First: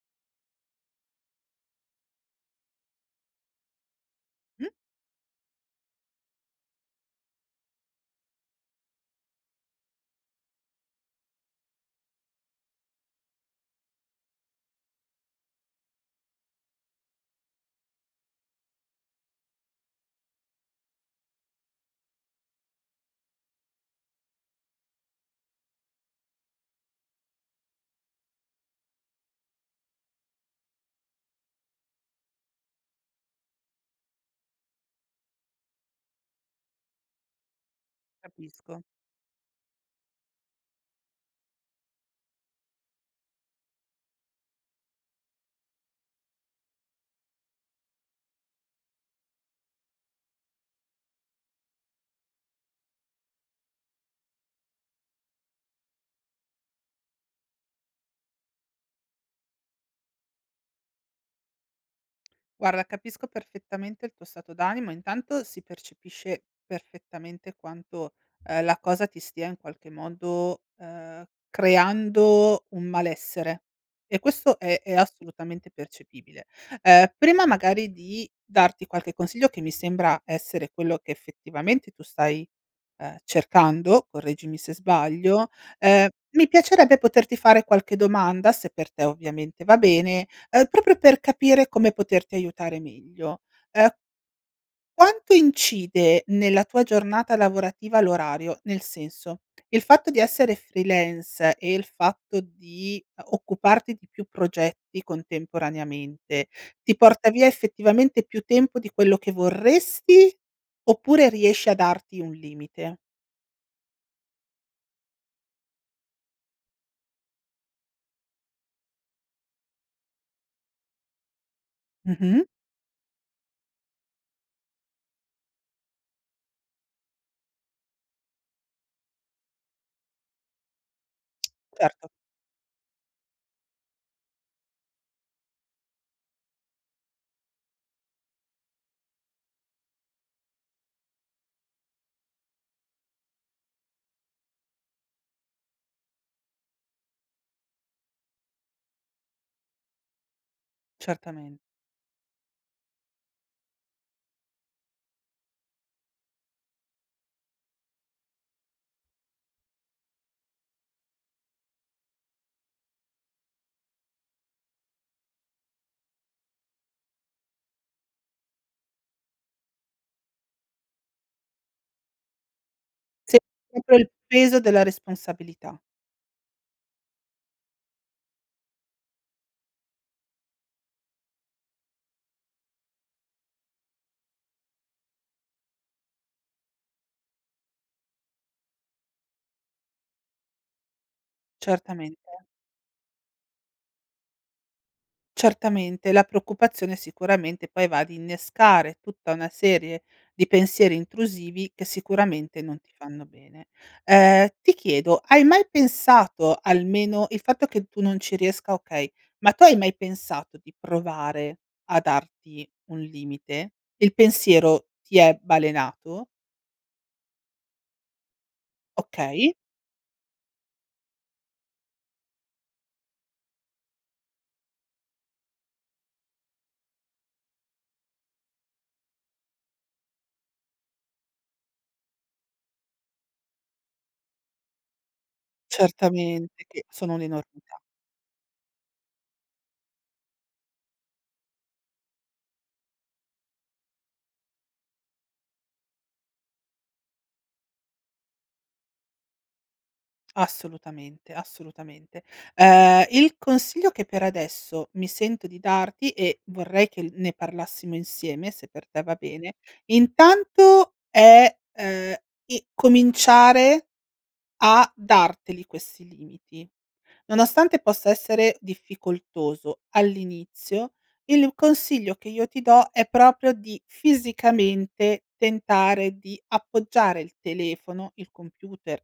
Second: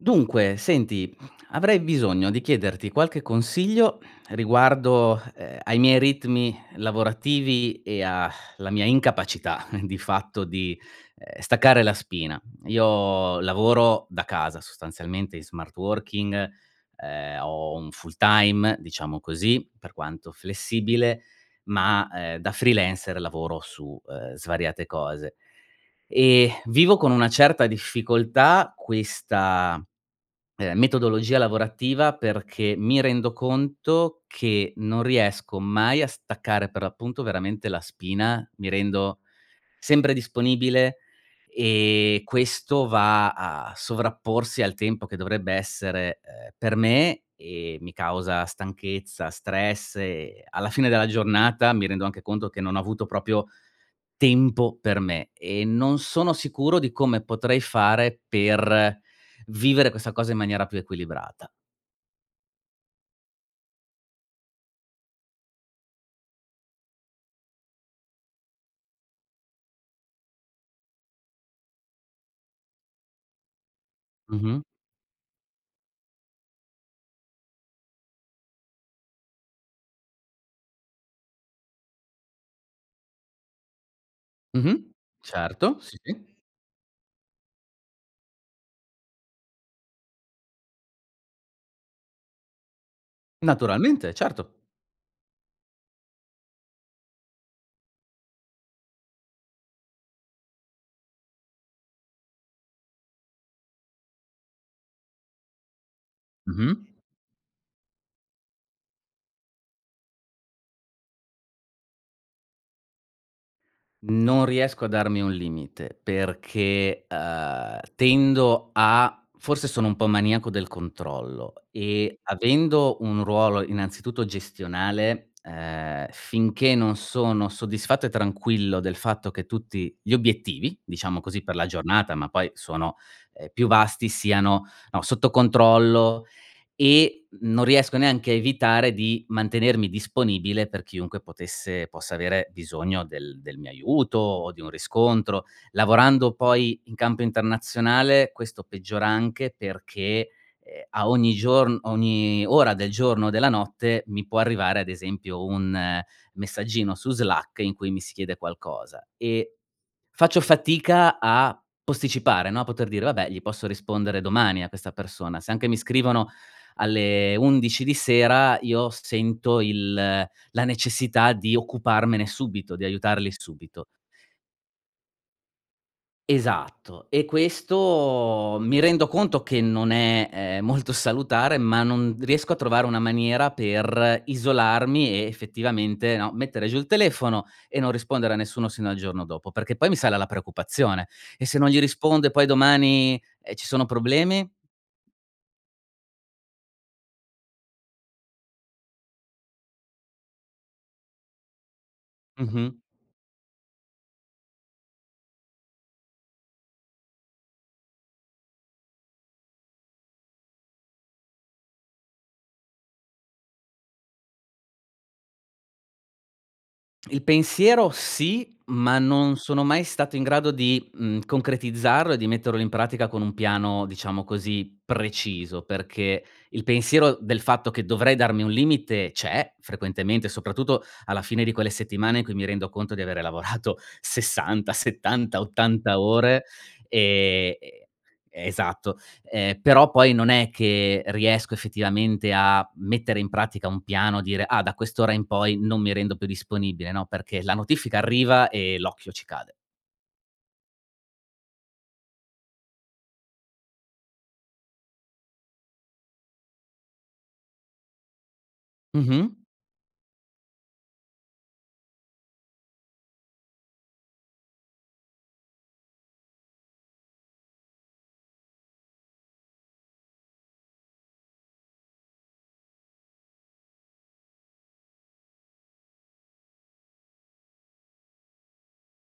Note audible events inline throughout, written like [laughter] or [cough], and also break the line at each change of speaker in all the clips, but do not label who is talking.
Dunque, senti, [grunts] avrei bisogno di chiederti qualche consiglio
Mh.
riguardo, uhm, ai miei ritmi lavorativi e a [sighs] la mia incapacità [chuckles] di fatto, uhm, di staccare la spina. Io lavoro da casa sostanzialmente in smart working, uhm, ho un full time diciamo così, per quanto flessibile, ma, uhm, da freelancer lavoro su, uhm, svariate cose. Eh, [sighs] vivo con una certa difficoltà questa, uhm, metodologia lavorativa perché, mi rendo conto che non riesco mai a staccare, per l'appunto veramente la spina, mi
Capisco.
rendo sempre disponibile, ehm, questo va a sovrapporsi al tempo che dovrebbe essere, ehm, per me, e mi causa stanchezza, stress e alla fine della giornata mi rendo anche conto che non ho avuto proprio tempo per me; e non sono sicuro di come potrei fare per vivere questa cosa in maniera più equilibrata.
Guarda capisco perfettamente il tuo stato d'animo, intanto si percepisce, perfettamente quanto, uhm, la cosa ti stia in qualche modo, uhm, creando un malessere; e questo
Mh-mh.
è è assolutamente percepibile. Uhm, prima magari di darti qualche consiglio, che mi sembra essere quello che effettivamente tu stai, uhm, cercando, correggimi se
Mh-mh.
sbaglio,
Certo sì.
ehm, mi piacerebbe poterti fare qualche domanda, se per te ovviamente va bene, uhm, proprio per capire come poterti aiutare meglio. Uhm
Naturalmente, certo.
quanto incide nella tua giornata lavorativa l'orario, nel senso, il fatto di essere freelance, e il fatto di, uhm, occuparti di più progetti contemporaneamente,
Mh-mh.
ti porta via effettivamente più tempo di quello che vorresti, oppure riesci a darti un limite?
Non riesco a darmi un limite perché, uhm, tendo a forse sono un po' maniaco del controllo e
Mh-mh.
avendo un ruolo innanzitutto gestionale, uhm, finché non sono soddisfatto e tranquillo del fatto che tutti gli obiettivi, diciamo così, per la
Certo.
giornata ma poi sono, uhm, più vasti, siano, no, sotto controllo e non riesco neanche a evitare di mantenermi disponibile per chiunque potesse possa avere bisogno del del mio aiuto o di un riscontro, lavorando poi in campo internazionale, questo peggiora anche perché, ehm, a ogni
Certamen
giorno ogni ora del giorno o della notte, mi può arrivare ad esempio un messaggino su Slack in cui mi si chiede qualcosa. E faccio fatica a posticipare, no, poter dire: "Vabbè, gli posso rispondere domani a questa persona". Se anche mi scrivono alle 11 di sera, io s sento il la necessità di occuparmene subito, di aiutarli
Sen
subito.
proprio il peso della responsabilità.
Esatto, e questo mi rendo conto che non è, ehm, molto salutare, ma non riesco a trovare una maniera per isolarmi e, effettivamente, no, mettere giù il telefono e non rispondere a nessuno sino al giorno dopo, perché poi mi sale la preoccupazione: e se non gli
Certamente.
rispondo e poi domani, ehm, ci sono problemi?
Certamente, la preoccupazione sicuramente poi va ad innescare tutta una serie di pensieri intrusivi, che sicuramente,
Mh-mh.
non ti fanno bene. Uhm, ti chiedo: hai mai pensato almeno il fatto che tu non ci riesca okay, ma tu hai mai pensato di provare a darti un limite? Il pensiero ti è balenato?
Il pensiero sì, ma non
Okay.
sono mai stato in grado di, mhmm, concretizzarlo e di metterlo in pratica con un piano, diciamo così, preciso perché il pensiero del fatto che dovrei darmi un limite c'è, frequentemente, soprattutto alla fine di quelle settimane in cui mi rendo conto di avere lavorato 60, 70, 80 ore,
Certamente, che sono
ehm
un'enormità.
e esatto, ehm, però poi, non è che riesco effettivamente a mettere in pratica un piano, dire: "Ah, da quest'ora in poi non mi rendo più disponibile". No, perché, la notifica arriva e l'occhio ci cade.
Assolutamente, assolutamente. Uhm, il consiglio che per adesso mi sento di darti, e vorrei che l ne parlassimo insieme, se per te va
Mh-mh.
bene, intanto è, uhm, i cominciare a darteli questi limiti. Nonostante possa essere difficoltoso all'inizio, il consiglio che io ti do è proprio di fisicamente tentare di appoggiare il telefono, il computer,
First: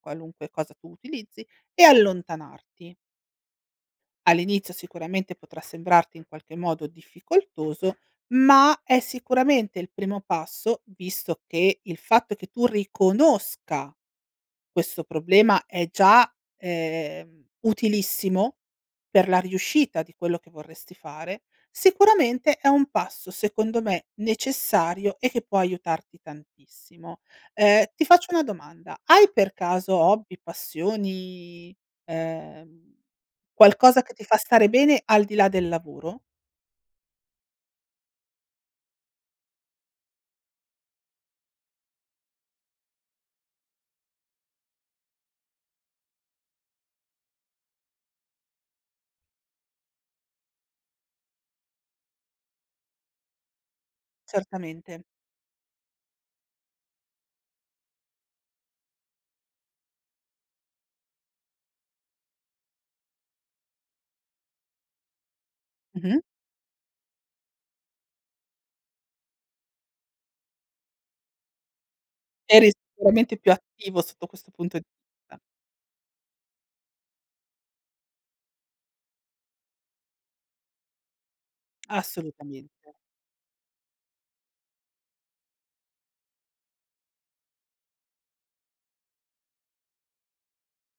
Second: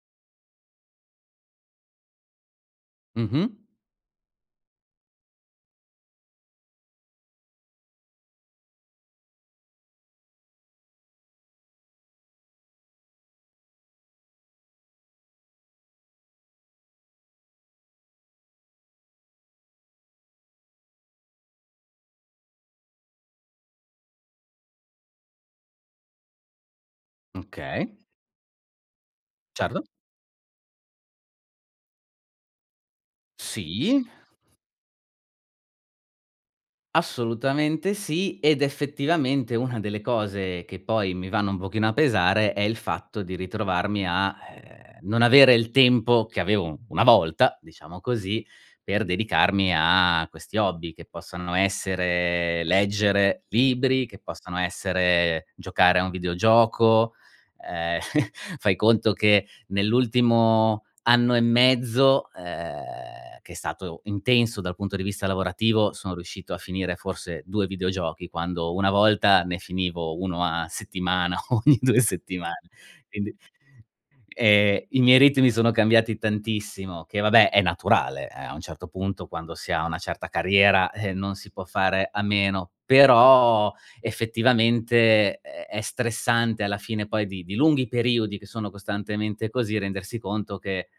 qualunque cosa tu utilizzi e allontanarti.
Mh-mh.
All'inizio sicuramente potrà sembrarti in qualche modo difficoltoso, ma è sicuramente, il primo passo, visto che il fatto che tu riconosca questo problema è già, ehm, utilissimo per la riuscita di quello che vorresti fare, sicuramente è un passo secondo me necessario e che può aiutarti tantissimo. Uhm,
Okay.
ti faccio una domanda: hai per
Certo.
caso hobby, passioni, uhm,
Sì.
qualcosa che ti fa stare bene, al di là del lavoro?
Assolutamente sì, ed effettivamente una delle cose che poi mi vanno un pochino a pesare è il fatto di ritrovarmi a, uhm, non avere il tempo che avevo una volta, diciamo così, per dedicarmi a questi hobby, che possano essere leggere libri, che possano
Certamente.
essere giocare a un videogioco, uhm, [chuckles] fai conto che nell'ultimo anno e mezzo, uhm, che è stato intenso dal punto di vista lavorativo, sono
Mh-mh.
riuscito a finire forse 2 videogiochi quando una volta ne finivo 1 a settimana ogni 2 settimane.
Eri
Quindi,
sicuramente più attivo sotto questo punto
ehm,
d
i miei
sta.
ritmi sono cambiati tantissimo, che vabbè è naturale a un certo punto, quando si ha una certa carriera, eh, non si può fare a
Assolutamente.
meno. Però effettivamente, ehm, è stressante, alla fine poi di di lunghi periodi che sono costantemente così rendersi conto che,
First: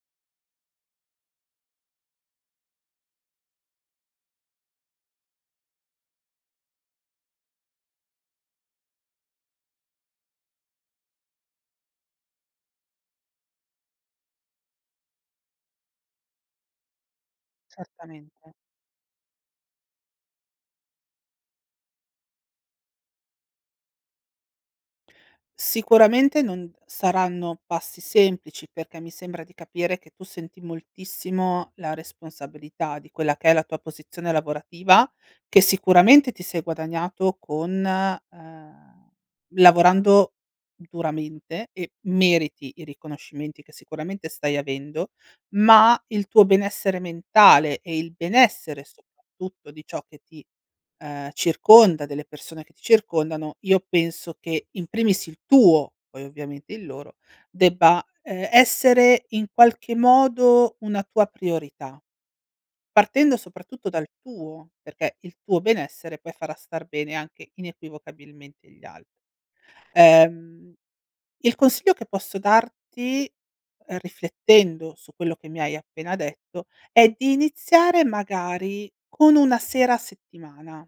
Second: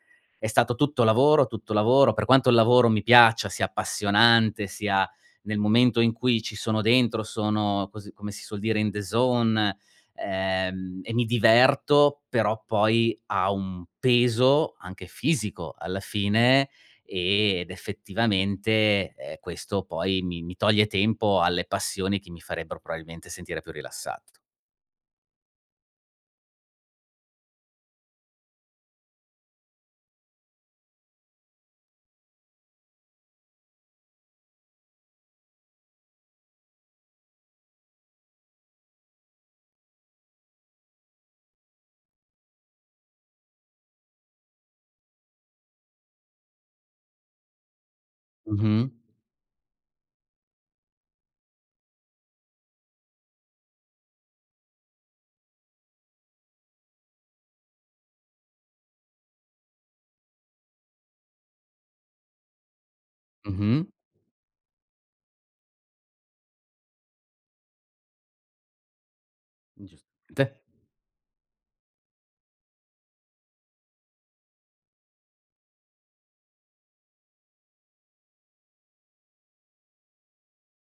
è stato tutto lavoro, tutto lavoro, per quanto il lavoro mi piaccia, sia appassionante, sia nel momento in cui ci sono dentro, sono così come si suol dire in the zone, ehm, e mi diverto, però poi ha un peso, anche fisico alla fine, e ed
Certamente.
effettivamente, ehm, questo poi mi mi toglie tempo alle passioni che mi farebbero probabilmente sentire più rilassato.
Sicuramente non saranno passi semplici, perché mi sembra di capire che tu senti moltissimo la responsabilità di quella che è la tua posizione lavorativa, che sicuramente ti sei guadagnato con uhm, lavorando duramente e meriti i riconoscimenti che sicuramente stai avendo, ma il tuo benessere mentale e il benessere
Mh-mh.
soprattutto di ciò che ti, uhm, circonda, delle persone che ti circondano, io penso che in primis il tuo, poi ovviamente il loro, debba, ehm, essere in qualche modo, una tua priorità. Partendo
Mh-mh.
soprattutto dal tuo, perché il tuo benessere poi farà star bene anche inequivocabilmente gli al
Gius ...nte.
Uhm, il consiglio che posso darti, riflettendo su quello che mi hai appena detto, è di iniziare magari con una sera a settimana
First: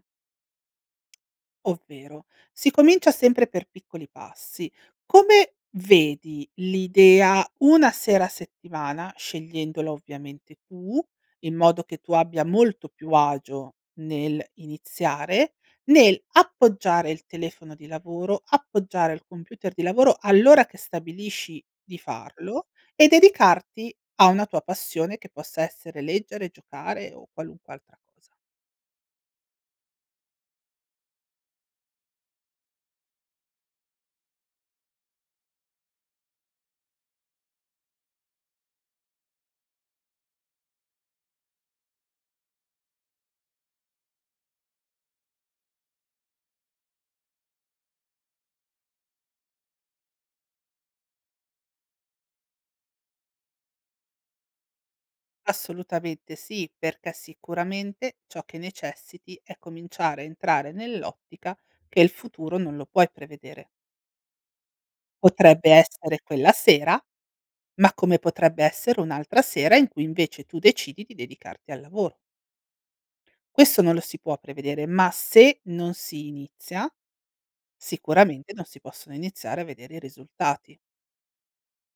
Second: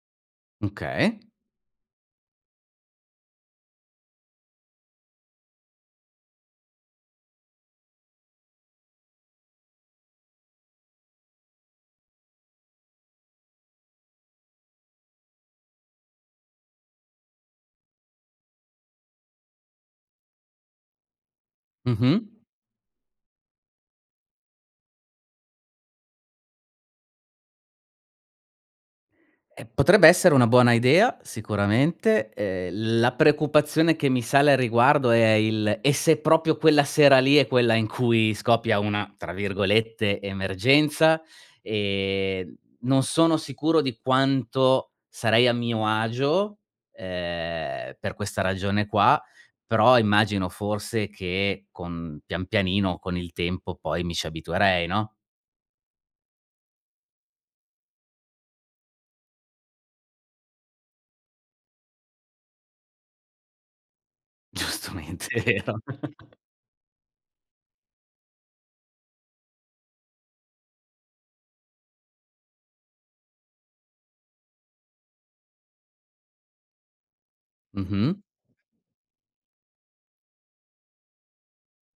Okay.
ovvero: si comincia sempre per piccoli passi. Come vedi l'idea una sera a settimana, scegliendola ovviamente tu, in modo che tu abbia molto più agio nel iniziare, nel appoggiare il telefono di lavoro, appoggiare al computer di lavoro, all'ora che stabilisci di
Mh-mh.
farlo, e dedicarti a una tua passione che possa essere leggere, giocare o qualunque altra cosa.
Eh, potrebbe essere una buona idea sicuramente, ehm, la preoccupazione che mi sale a riguardo è il: e se proprio quella sera lì è quella in cui scoppia una, tra virgolette, "emergenza"? Ehm, non sono sicuro di quanto sarei a mio agio, ehm, per questa ragione qua, però immagino forse che con pian pianino con il tempo poi mi ci abituerei, no?
Assolutamente sì, perché sicuramente ciò che necessiti è cominciare a entrare nell'ottica che il futuro non lo puoi prevedere.
Giustamente è
Potrebbe
vero.
essere
[laughs]
quella sera, ma come potrebbe essere un'altra sera in cui invece tu decidi di dedicarti al lavoro. Questo non lo si può prevedere, ma se non si inizia,
Mh-mh.
sicuramente non si possono iniziare a vedere i risultati.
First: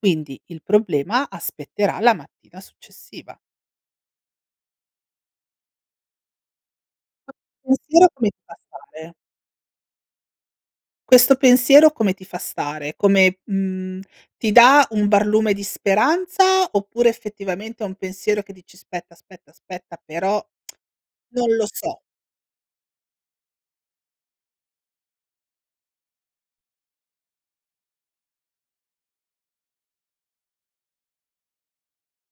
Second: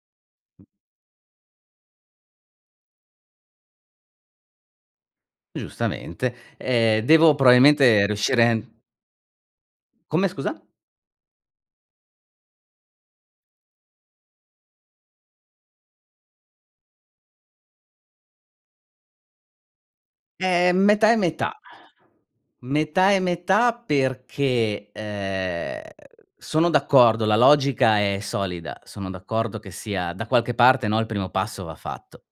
Quindi, il problema aspetterà la mattina successiva.
Giustamente, ehm, devo
Que
probabilmente
pensiero come ti
riuscire
fa
en
stare?
Come scusa?
Questo pensiero come ti fa stare? Come, mhmm, ti dà un barlume di speranza, oppure effettivamente è un pensiero che dici: "Spetta, aspetta, aspetta, però
Ehm, metà
[clicks tongue]
e
non
metà.
lo so".
Metà e metà perché, ehm, sono d'accordo, la logica è solida, sono d'accordo che sia da qualche parte no, il primo passo va fatto.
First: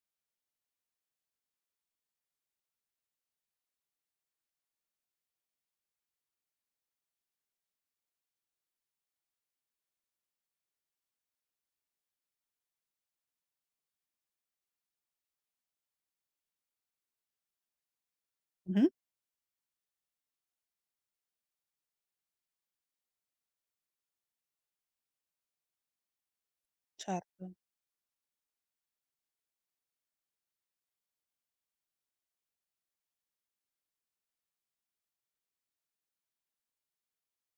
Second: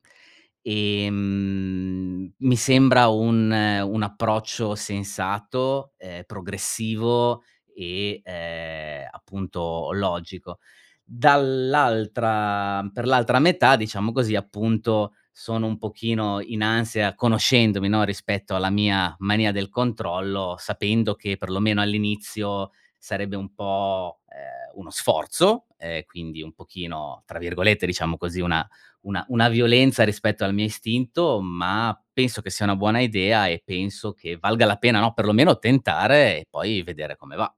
Ehm, mi sembra un un approccio sensato, ehm, progressivo e, ehm, appunto logico. Dall'altra per l'altra metà diciamo così appunto, sono un pochino in ansia conoscendomi, no, rispetto alla
Mh-mh.
mia mania del controllo, sapendo che perlomeno all'inizio, sarebbe un po', ehm, uno sforzo, uhm, quindi un pochino tra
Certo.
virgolette diciamo così, una una una "violenza" rispetto al mio istinto ma, penso che sia una buona idea e penso che valga la pena, no, perlomeno tentare e poi vedere come va.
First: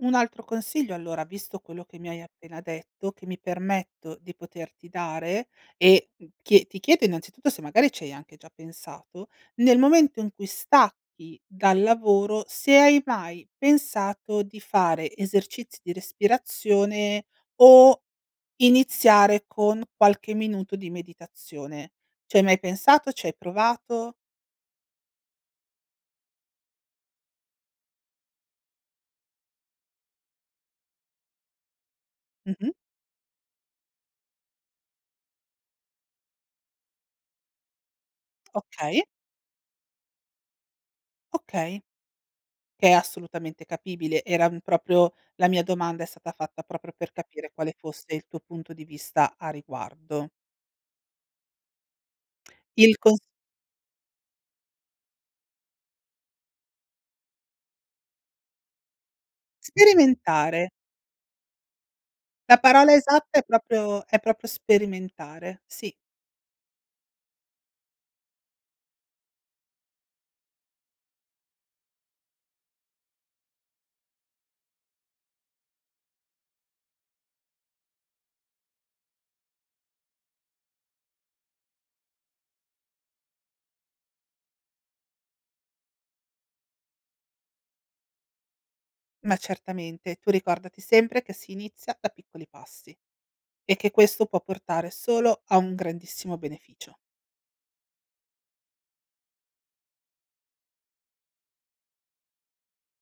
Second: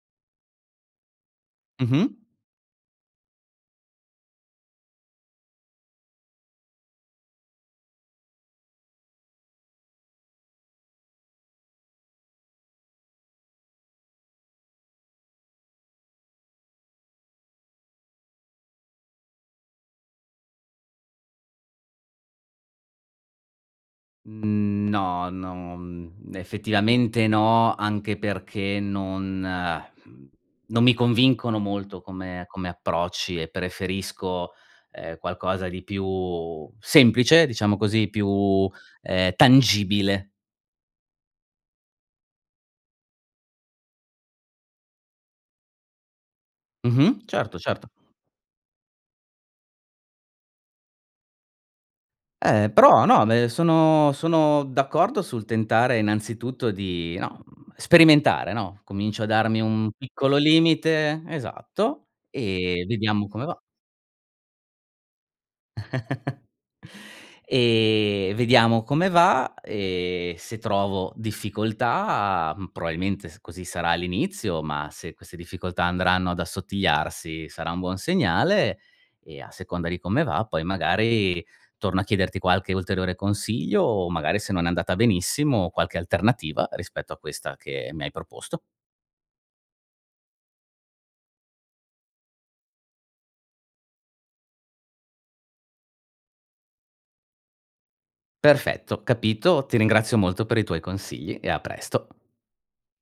Un altro consiglio allora, visto quello che mi
Mh-mh.
hai appena detto, che mi permetto di poterti dare, e, mhmm, chie ti chiedo innanzitutto, se magari ci hai anche già pensato: nel momento in cui stacchi dal lavoro, se hai mai pensato di fare esercizi di respirazione, o iniziare con qualche minuto di meditazione. Ci hai mai pensato? Ci hai provato?
Mhmm, no no, mhmm, effettivamente no, anche perché non, [lip trill] non mi convincono molto come come
Mh-mh.
approcci e preferisco, ehm, qualcosa di più semplice diciamo così, più, uhm,
Okay.
tangibile.
Okay. Che è assolutamente capibile. Era, mhmm, proprio la mia domanda è stata fatta proprio per
Mh-mh.
capire
Certo,
quale
certo.
fosse il tuo punto di vista a riguardo.
Eh,
Il
però
cons
no, me sono sono d'accordo sul tentare innanzitutto di no, mhmm, sperimentare, no, comincio a darmi un piccolo
Sperimentare.
limite, esatto
La
e
parola
vediamo
esatta è
come va.
proprio è proprio sperimentare, sì.
[chuckles] Ehm, vediamo come va, e se trovo difficoltà, probabilmente s così sarà all'inizio, ma se queste difficoltà andranno ad assottigliarsi sarà un buon segnale, e a seconda di come va poi magari, torno a chiederti qualche ulteriore consiglio, o magari se non è andata benissimo, qualche alternativa rispetto a questa che mi hai proposto.
Ma certamente, tu ricordati sempre che si inizia da piccoli passi, e che questo può portare solo a un grandissimo beneficio.
Perfetto, capito, ti ringrazio molto per i tuoi consigli e a presto.